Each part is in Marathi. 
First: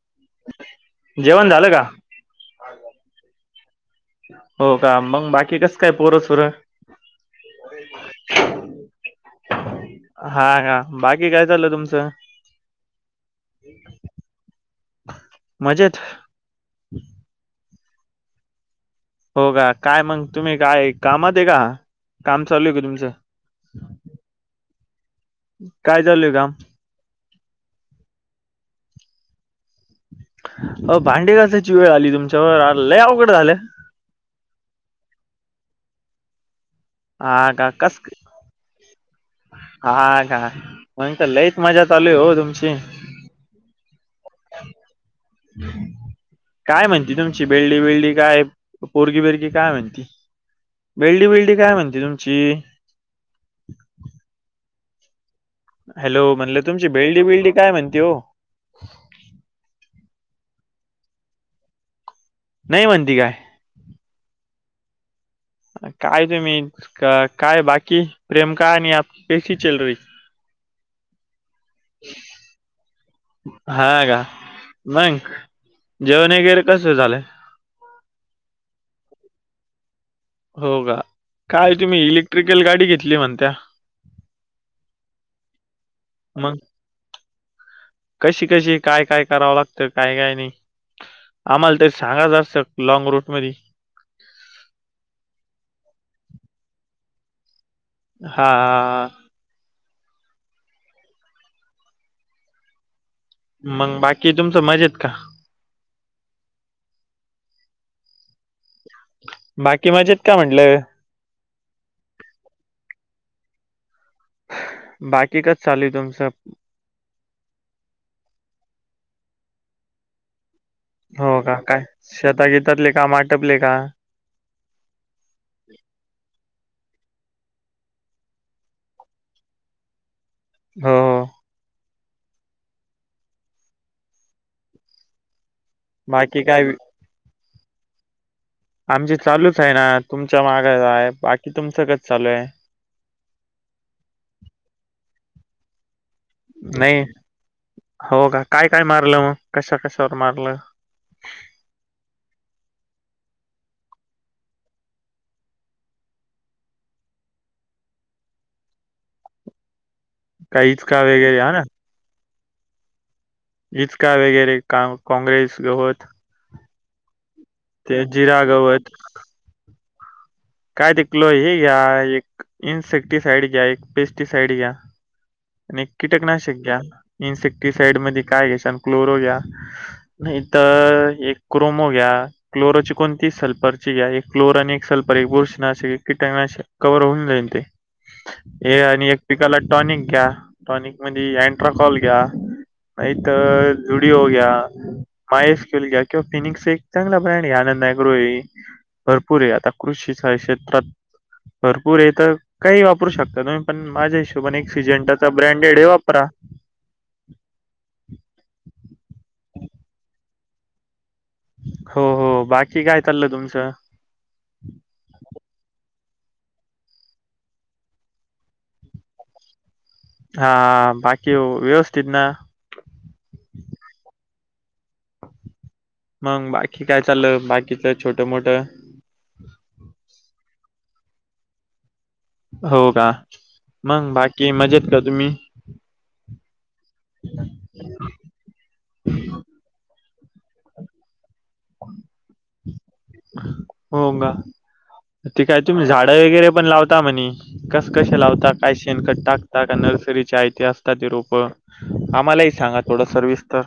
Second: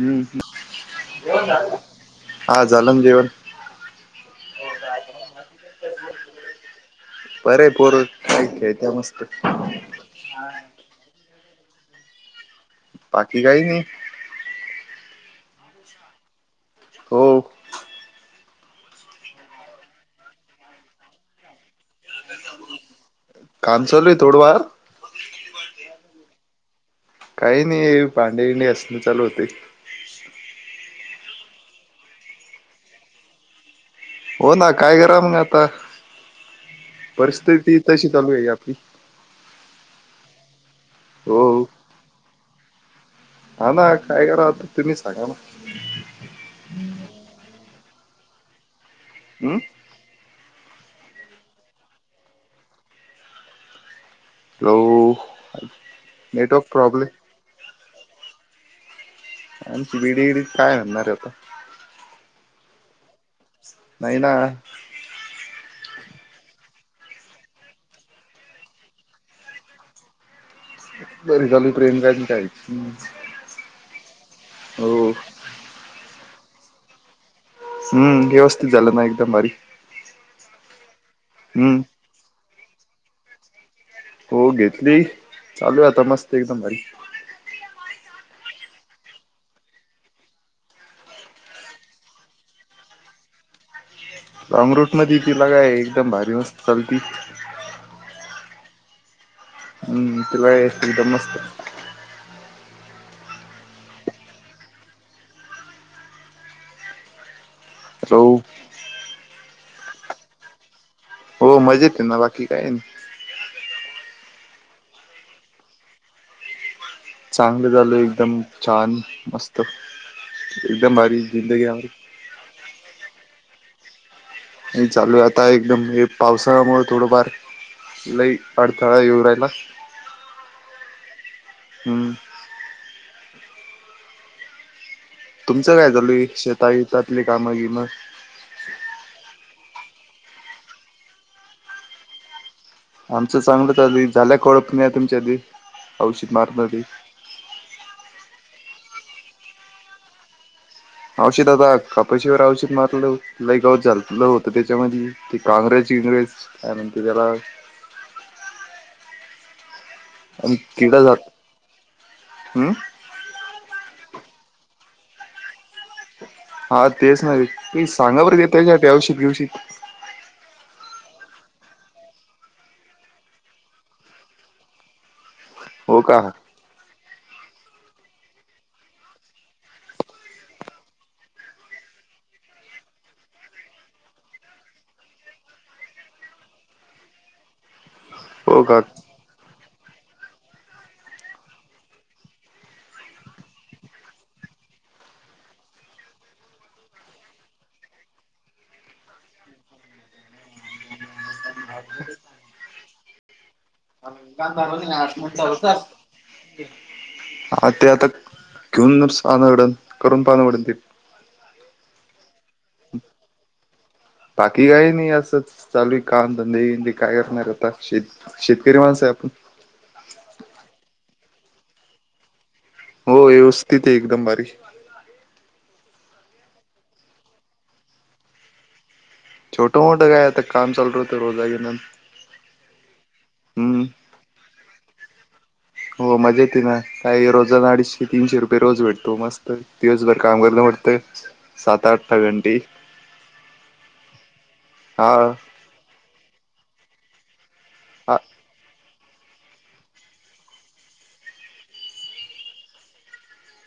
हम्म जेवण झालं का? हा झालं न जेवण हो का मग बाकी कसं काय पोरसोर बरे आहे पोर [inaudible] त्या मस्त आहेत. हा का बाकी काय चाललं तुमचं? बाकी काहीच नाही. मजेत हो. हो का काय मग तुम्ही काय कामात आहे का काम चालू आहे का तुमचं? काम चालू आहे थोडंफार काय चालूय काम? काही नाही भांडे भिडे घासणे चालू होती. अ भांडे घासायची वेळ आली तुमच्यावर आलंय अवघड झालंय. हो ना काय करा ना आता हा का परिस्थिती कस तशी चालू आहे आपली हा का पण तर हो लईच मजा चालूय हो तुमची हा ना काय कराव आता तर तुम्ही सांगा ना काय म्हणती तुमची बेल्डी बिल्डी काय पोरगी बिरगी हम्म काय म्हणती बेल्डी बिल्डी काय म्हणती तुमची हॅलो हॅलो म्हणलं नेटवर्क तुमची प्रॉब्लेम बेल्डी बिल्डी काय म्हणते हो आमची बेल्डी बिल्डी काय म्हणणार होत नाही म्हनती काय? नाही ना. काय तुम्ही काय बाकी प्रेम काहानी कैशी चल रही हे बरी चालू हाय प्रेम कहाणी [inaudible] हा का मंग जेवणवगैर कस झालंय. हम्म व्यवस्थित झालं ना एकदम भारी हो का काल हम्म तुम्ही इलेक्ट्रिकल गाडी घेतली म्हणत्या हो घेतली चालू आहे आता मस्त मग एकदम भारी कशी कशी काय काय करावं लागतं काय काय नाही. आम्हाला तर सांगा जरासं लॉंग रूट म लँंग रूट मध्ये ती लगाय एकदम भारी मस्त चलती हा. हम्म, तिला एकदम मस्त. मग बाकी तुमच मजेत का? हो. बाकी मजेत का म्हटलं. हो मजेत आहे ना, बाकी काय नाही. बाकी कसं चालुय तुमचं? चांगलं झालं एकदम छान, मस्त. एकदम भारी हो का, जिंदगी काय आमची शेतगीतातले कामं आटपले का? चालू आहे आता एकदम हे पावसामुळे थोडंफार लई अडथळा येऊ राहिला. हां. हम्म. तुमचं काय चालूय, बाकी काय शेता यतातली कामं बिमं. आमची चालूच आहे ना तुमच्या मागोमाग, बाकी तुमचं कसं चालू आहे? आमचं चांगलं चालुय, झाल्या कोळपण्या तुमच्या आधी. नाही, हो का, काय काय मारलं मग, कशा कशावर मारलं? औषित आता कापाशीवर औषित मारलं, लयगाऊत झालेलं होतं त्याच्यामध्ये, ते काांग्रेज इंग्रेज. काय म्हणतं त्याला आणि काय इचका तिडं झालं, वगैरे हां ना? हम्म. इचका वगैरे का काँग्रेस, गवत. हा तेच ना रे, ते सांगा बरं जिरा गे त्याच्यासाठी गवत, औषित घवशीत. काय तिकलो हे घ्या एक, इन्सेक्टिसाईड घ्या एक पेस्टिसाईड घ्या. आणि हो का कीटकनाशक घ्या, इन्सेक्टिसाइड मध्ये काय घ्या आणि क्लोरो घ्या. नाही तर एक क्रोमो घ्या. क्लोराची कोणती सल्फरची एक क्लोरा आणि एक सल्फर एक बुरशी नाशक, कीटनाशक कवर होऊन जाईन ते. हो का हे आणि एक पिकाला टॉनिक घ्या. टॉनिक म्हणजे एँट्राकॉल घ्या, नाहीत झुडिओ घ्या. माहेश खिल घ्या, किंवा फिनिक्सचा एक चांगला ब्रँड आहे आनंद अग्रो आहे. भरपूर आहे आता कृषी साईड क्षेत्रात. भरपूर हे तर, काही वापरू शकता तुम्ही, पण माझ्या हिशोबने एक सीजनटर मस हा ते आता, घेऊन आनवडल करून पाहणवडल ते. हो हो, बाकी काय चाललं तुमचं? बाकी काय नाही असंच, चालूय काम धंदे काय करणार आता शेती शेतकरी माणसं आहे आपण. हा बाकी व्यवस्थित ना. हो व्यवस्थित आहे एकदम भारी. मग बाकी काय चाललं, बाकीच छोटं मोठं. छोटं मोठं काय आता काम चालू राहतं रोजागेनं. हो का, मग बाकी मजेत का तुम्ही? हो मजा येते ना, काही रोजांना अडीशे तीनशे रुपये रोज भेटतो मस्त, दिवसभर काम करलं म्हट सात आठता घंटी, हो का हां. ते काय तुम्ही झाडं वगैरे पण लावता म्हणे,, कसं हा कसें लावता काय? शेनखत टाकता का नर्सरीच्या आयती असता ती रोप आम्हालाही सांगा थोडं सर्विसतर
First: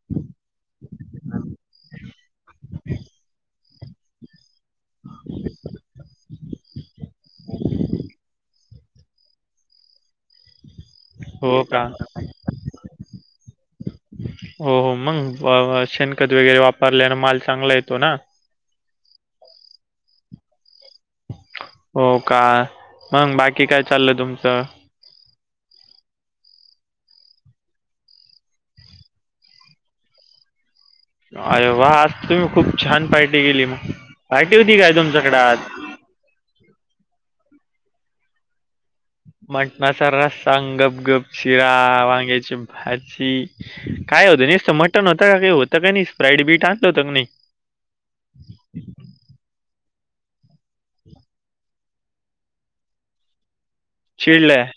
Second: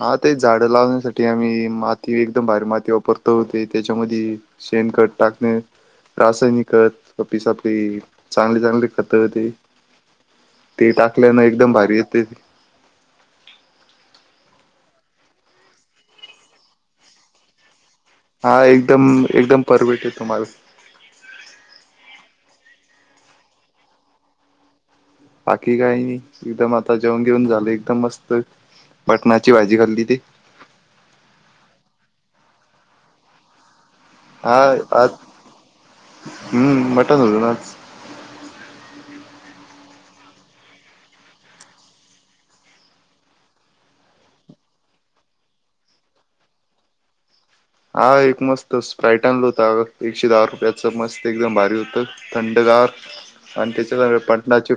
हा ते झाडं लावण्यासाठी आम्ही माती एकदम भारी माती वापरतो ते त्याच्यामध्यी शेणखत टाकणे रासायनिक पिसापी चांगले चांगले खत त ते टाकल्यानं हो एकदम का भारी येतयंते [inaudible] हो मग शेणखत वगैरे वापरल्याने माल चांगला येतो ना. हा एकदम एकदम परवेट हे तुम्हाला हो का मंग बाकी काय चाललं तुमचं बाकी काय नाही एकदम आता जेवण बीवन झालं एकदम मस्त मटणाची भाजी खाल्ली ती. अरे वा आज तुम्ही खूप छान पार्टी केली मग हा पार्टी होती काय आज तुमच्याकडे हम्म मटण होतं ना आज मटणाचा रस्सां अन् गप गप च्या वांग्याची भाजी काय होतं नसतं मटन होतं काही होतं काय नाही स्प्राईड बीट आणलं होतं की नाही. हा एक मस्त स्प्राईट आणल होता एकशे दहा रुपयाच मस्त एकदम भारी होतं थंडगार आणि त्याच्या वर चिडलंय पटणाची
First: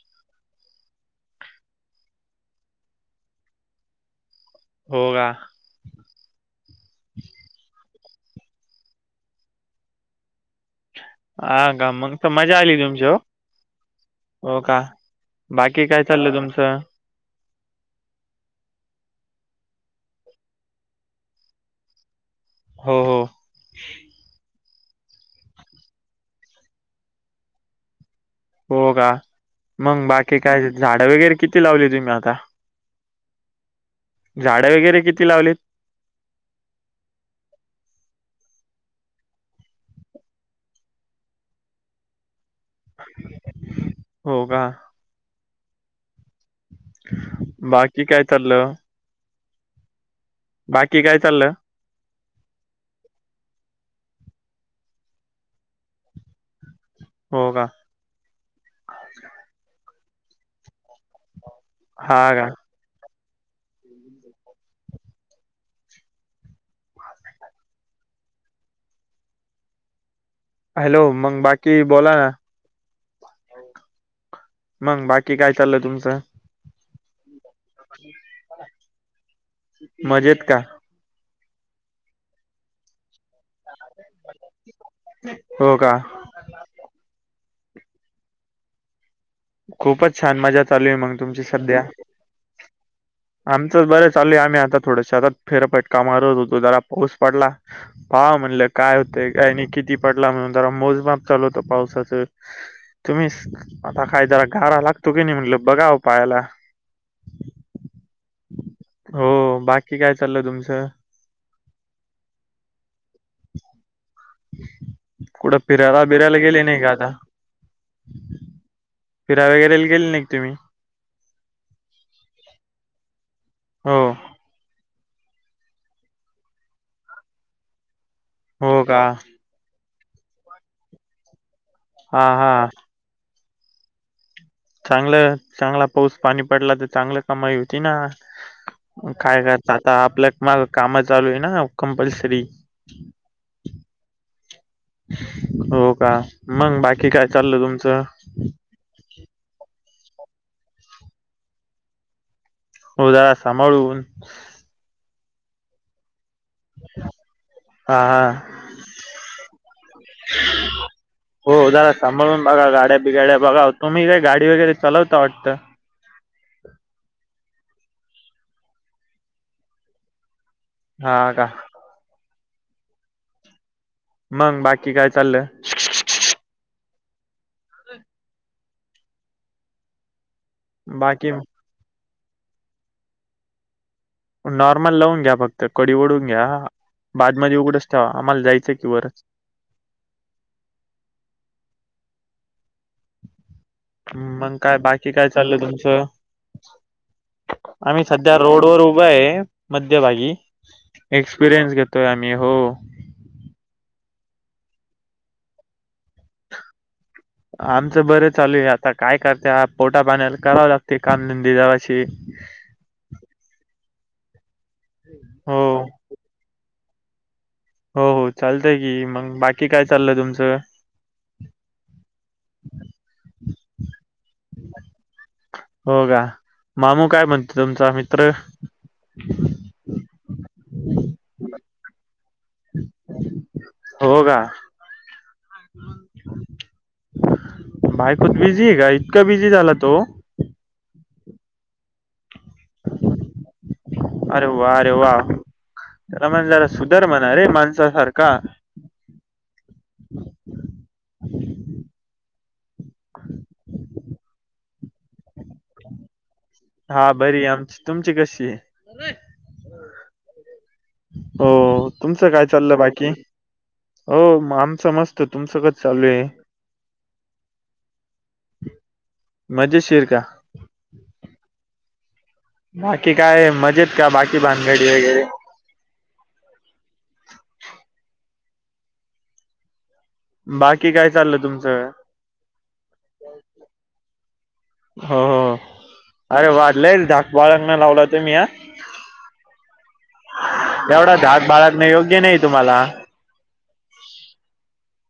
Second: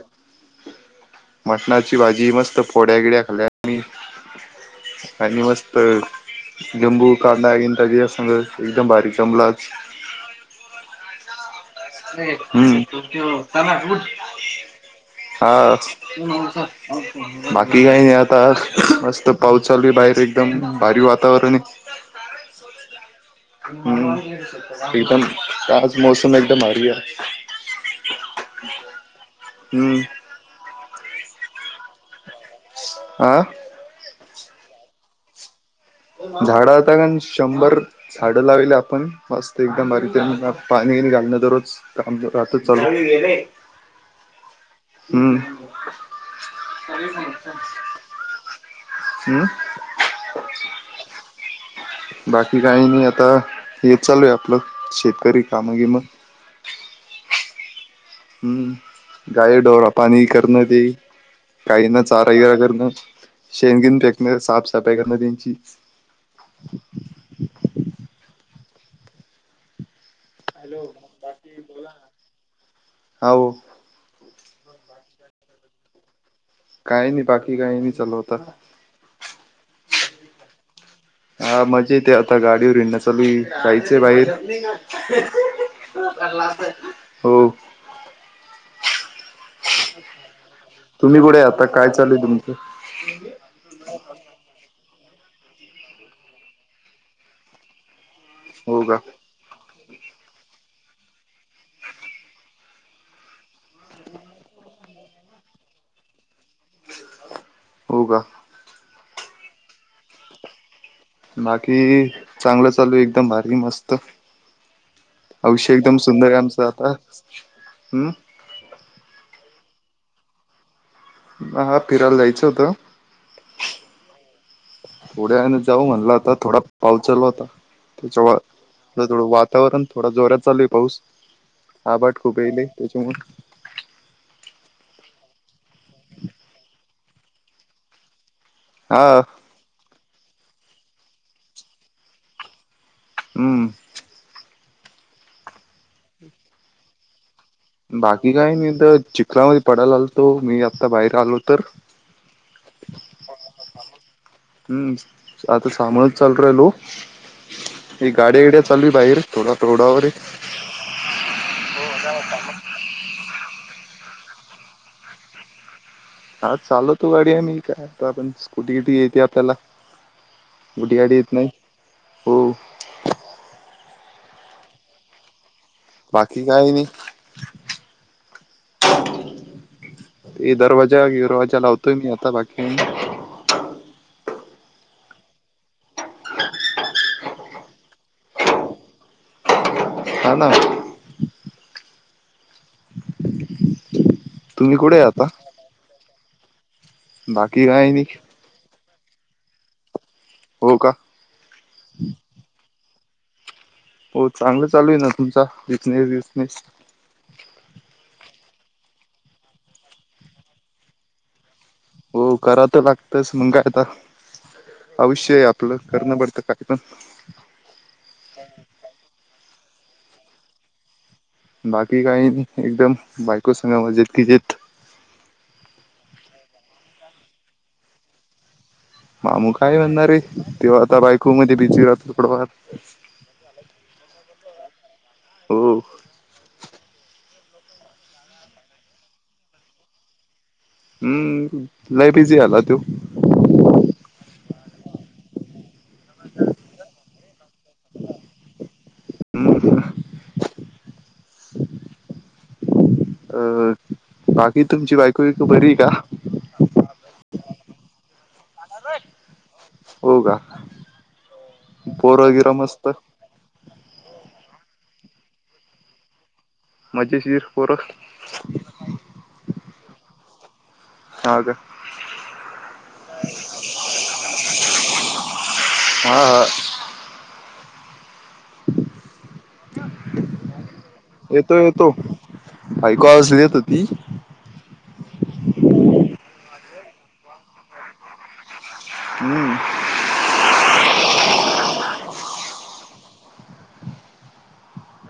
मटणाची भाजी मस्त फोड्या बिड्या खाल्या आम्ही. हो का आणि मस्त लिंबू कांदा तरी या संग एकदम भारी जमलाचं हा का [unintelligible] मग तर मजा आली तुमची हो हो का बाकी आज काय [inaudible] चाललं तुमचं बाकी काही नाही आता मस्त पाऊस चालू आहे बाहेर एकदम भारी वातावरण आहे. हो.... हम्म एकदम आज मोसम एकदम भारी आहे. हो का हम्म मग बाकी काय झाडं वगैरे किती लावली तुम्ही आता आं झाडं वगैरे किती लावलीत. झाडं आता गण शंभर झाडं लावलेली आपण मस्त एकदम भारी त्यांना पाणी घालणं दररोज काम राहतं चालू हो का हम् बाकी काय चालं हम्म बाकी काय चालं बाकी काही नाही आता हे चालू आहे आपलं शेतकरी कामं बीमं हो का हम्म गायी ढोर पाणी करणं ते गाईना हा चारा का बीरा करणं शेणगेन फेकण साफसफाई करणं त्यांची हॅलो मग बाकी बोला ना हो मग बाकी काय चालं तुमचं काही नाही बाक मजेत का? हा मजेत हे आता गाडीवर हिडण चालू हे जायचंय बाहेर हो का हो खूपच छान मजा चालू आहे मग तुम्ही कुठे तुमची आता सध्या काय चालय तुमचं? आमचं बरं चालय आम्ही आता थोडंसे आता फेरफेटका मारत होतो जरा पाऊस पडला पा म्हणलं हो काय का होतय. टायमिंग किती पडला म्हणून जरा मोजमात चालू होत पावसाचं तुम्ही आता काय जरा गारा लागतो की नाही म्हटलं बघाव पायाला हो ग हो बाकी काय चालय तुमचं बाकी चांगलं चालू आहे एकदम भार री मस्त कुठं आविष्य एकदम फिरायला सुंदर आहे बिरायला गेले आमचा नाही आता का हम् फिरा बिरायेला गेले नाही तम्ही हा फिरायला जायचं होतं. हो थोड्यान वेलने जाऊ म्हणला आता थोडा पाऊस चालु होता त्याच्यावर हो का? थोडं वा वातावरण थोडा जोरात चालूय पाऊस आबाट हां, खूप येल हां. त्याच्यामु चांगलं चांगला पाऊस पाणी पडला तर चांगलं कमाई होती ना हा काय क आता आपल्या काम चालू आहे ना कंपल्सरी हम्म हो का मग बाकी काय चालय तुम बाकी काय नी म तर चिखल पडायला आलतो मी आता बाहेर आलो तर होया सांभाळून हम आता सांभाळ चल्यारो हां, ती हां. गाडी येडा चाली बाहेर थोडा तोडावर हो जदा सांभाळून बघा गाड्या बिगाड्या बघा तुम्ही काय गाडी वगैरेचालवता वाटतं हा चालव तो गाडी आम्ही कायतो आपण स्कुटी किटी येते आपल्याला मोठी गाडी हा येत का नाही हो मंग बाकी काय चाललंय बाकी काही नाही हे दरवाजा बाकी इरवाजा लावतोय मी आता बाकी नाई नॉर्मल लावून घ्या फक्त कडी ओढून घ्या बादमध्ये उघडच ठेवा आम्हाला जायचंय की वरच हा ना मग तुम्ही काय कुठे बाकी आता काय चालल तुमचं बाकी काय नी त्या रोड वर उभा आहे मध्यभागी हो का एक्सपिरियन्स घेतोय आम्ही हो. हो चांगलं चालू आहे ना तुमचा विचनेस विसनेस आमचं बरं चालू आहे आता काय करते पोटा पाण्याल करावं लागते कामधंदी द हो करा तर लागतस मंग आता अवश्य आहे हो आपलं करणं पडत काय तीकण हो हो चालतंय की मग बाकी काय चाललंय तुमचं बाकी काही एकदम बायको संगे मजेत की जेत. हो का मामू काय म्हणते तुमचा मित्र. मामू काय म्हणणार रे तेव् आता बायको मध्ये बिजी राहतो थोडंफार. हो. का? हो बायकोतं बिझी आहे. का इतका बिझी झाला तो? हम्म लई बिझी झाला त्यो अरे वा अरे वा त्याला म्हण जरा सुधार म्हणा रे माणसा सारखा. हम् [inaudible] [inaudible] अं बाकी तुमची बायको, बियको बरी का? हा बरी आमची, तुमची कशी ये? हो. का? हो तुमचं पोरं काय गिरं चाललं मस्त बाकी? हो म आमचं मस्त तुमचं कसं चालू आहे मजे शीर पोरं [inaudible] मजेशीर का? हा का? बाकी काय मजेत का बाकी भानगडी वगैरे? हा हा. बाकी काय चाललं येतो येतो तुमचं? ऐकू आवाज येत होती हो हो अरे वा लईच धाक बाळगनं लावलं तुम्ही ह. हम्म, एवढा धाक बाळगणे योग्य नाही. तुम्हाला.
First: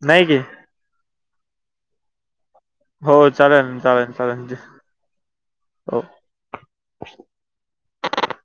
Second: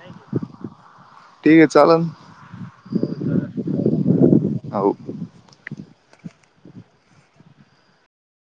नाही कि? ठीक हे चाललं हो चालनं, चालनं, चालनं हो, हो,